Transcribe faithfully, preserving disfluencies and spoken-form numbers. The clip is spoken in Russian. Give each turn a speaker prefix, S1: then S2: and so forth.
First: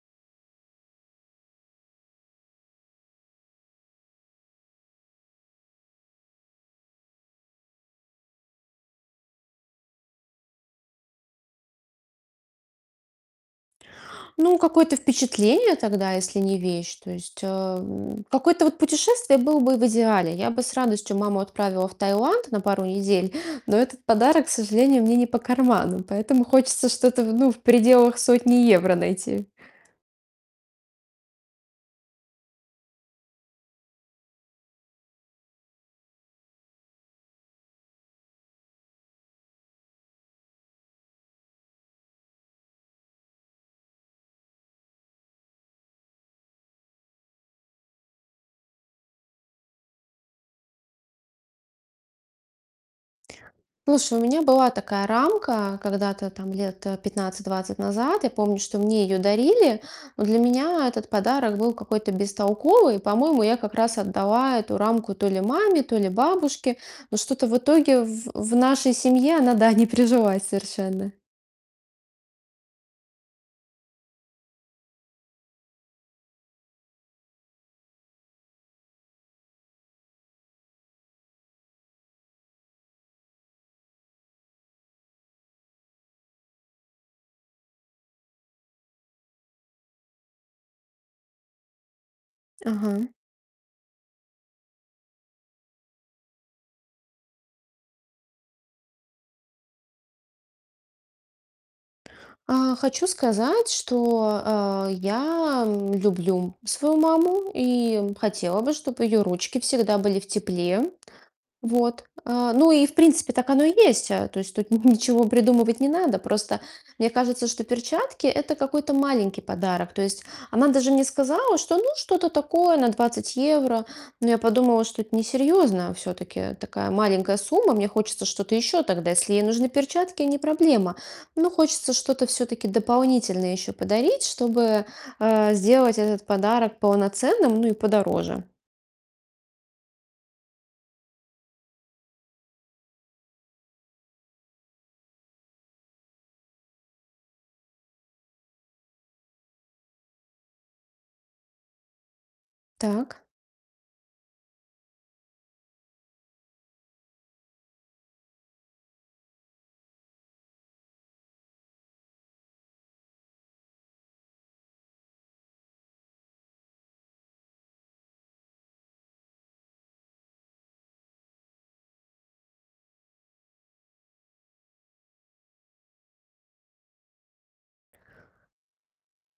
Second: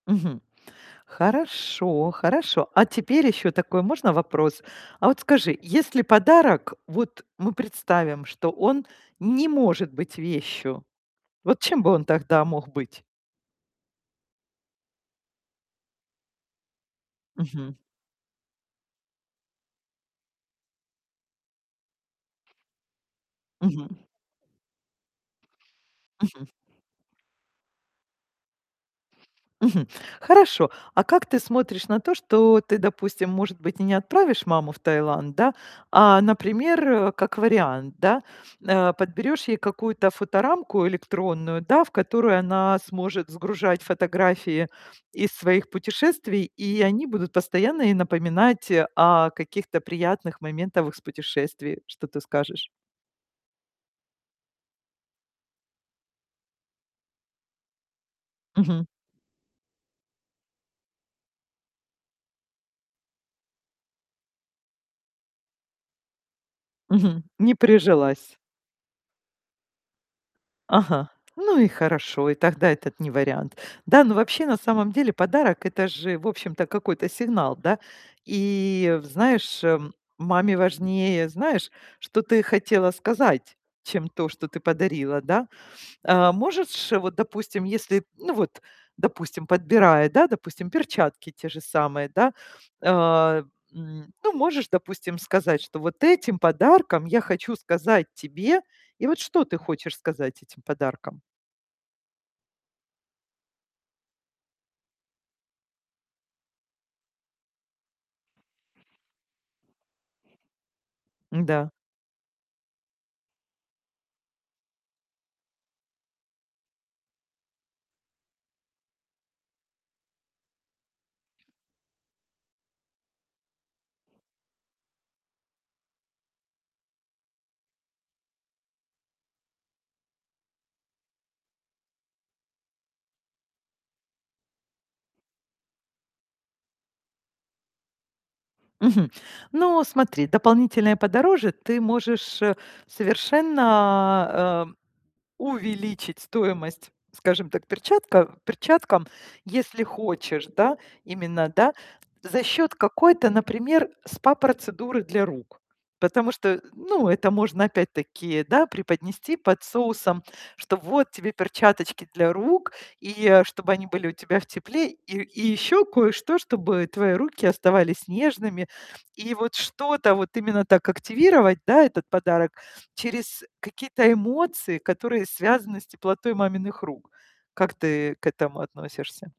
S1: Мгм. Хорошо хорошо. А теперь ещё такой можно вопрос? А вот скажи, если подарок, вот мы представим, что он не может быть вещью, вот чем бы он тогда мог быть?
S2: Ну, какое-то впечатление тогда, если не вещь. То есть, э,
S1: Мгм.
S2: м, какое-то вот путешествие было бы в идеале. Я бы с радостью маму отправила в Таиланд на пару недель, но
S1: Мгм.
S2: этот подарок, к сожалению, мне не по карману, поэтому
S1: Мгм.
S2: хочется что-то, в ну, в пределах сотни евро найти.
S1: Мгм. Хорошо. А как ты смотришь на то, что ты, допустим, может быть, и не отправишь маму в Таиланд, да? А, например, как вариант, да, э, подберешь ей какую-то фоторамку электронную, да, в которую она сможет сгружать фотографии из своих путешествий, и они будут постоянно ей напоминать о каких-то приятных моментов из путешествий. Что ты скажешь?
S2: Слушай, у меня была такая рамка когда-то там лет, э, пятнадцать двадцать назад. Я помню, что
S1: Мгм.
S2: мне её дарили, но для меня этот подарок был какой-то бестолковый. И по-моему, я как раз отдала эту рамку то ли маме, то ли бабушке, но
S1: Мгм.
S2: что-то
S1: Не
S2: в итоге в
S1: прижилась.
S2: в нашей семье она, да, не прижилась
S1: Ага.
S2: совершенно.
S1: Ну и хорошо. И тогда этот не вариант, да? Но вообще, на самом деле подарок- это же, в общем-то, какой-то сигнал, да? И в знаешь, э, маме важнее, знаешь, что ты хотела сказать, чем то, что ты подарила, да? Э, можетшь вот, допустим, если ну, вот, допустим, подбирая, да, допустим, перчатки те же самые, да, э,
S2: Ага.
S1: м, ну, можешь, допустим, сказать, что: "Вот этим подарком я хочу сказать тебе" и вот что ты хочешь сказать этим подарком?
S2: А, хочу сказать, что, э, я, м, люблю свою маму и, м, хотела бы, чтоб её ручки всегда были в тепле.
S1: Да.
S2: Вот. Э, ну и, в принципе, так оно и есть. Э, то есть тут ни ничего придумывать не надо. Просто мне кажется, что перчатки- это какой-то маленький подарок. То есть она даже мне сказала, что: "Ну, что-то такое, на двадцать евро". Но я подумала, что это несерьёзно. Всё-таки такая маленькая сумма, мне хочется что-то ещё тогда. Если ей нужны перчатки- не проблема, но хочется что-то всё-таки дополнительное ещё подарить, чтобы, э, сделать этот подарок полноценным, ну и подороже.
S1: Мгм. Ну, смотри, дополнительное подороже ты можешь, э, совершенно, э, увеличить стоимость, скажем так, перчатка перчаткам, если хочешь, да, именно, да, за счет
S2: Так.
S1: какой-то, например, спа-процедуры для рук. Потому что, э, ну, это можно опять-таки, да, преподнести под соусом, что: "Вот тебе перчаточки для рук и, э, чтобы они были у тебя в тепле, и и еще кое-что, чтобы твои руки оставались нежными". И вот что-то вот именно так активировать, да, этот подарок через какие-то эмоции, которые связаны с теплотой маминых рук. Как ты к этому относишься?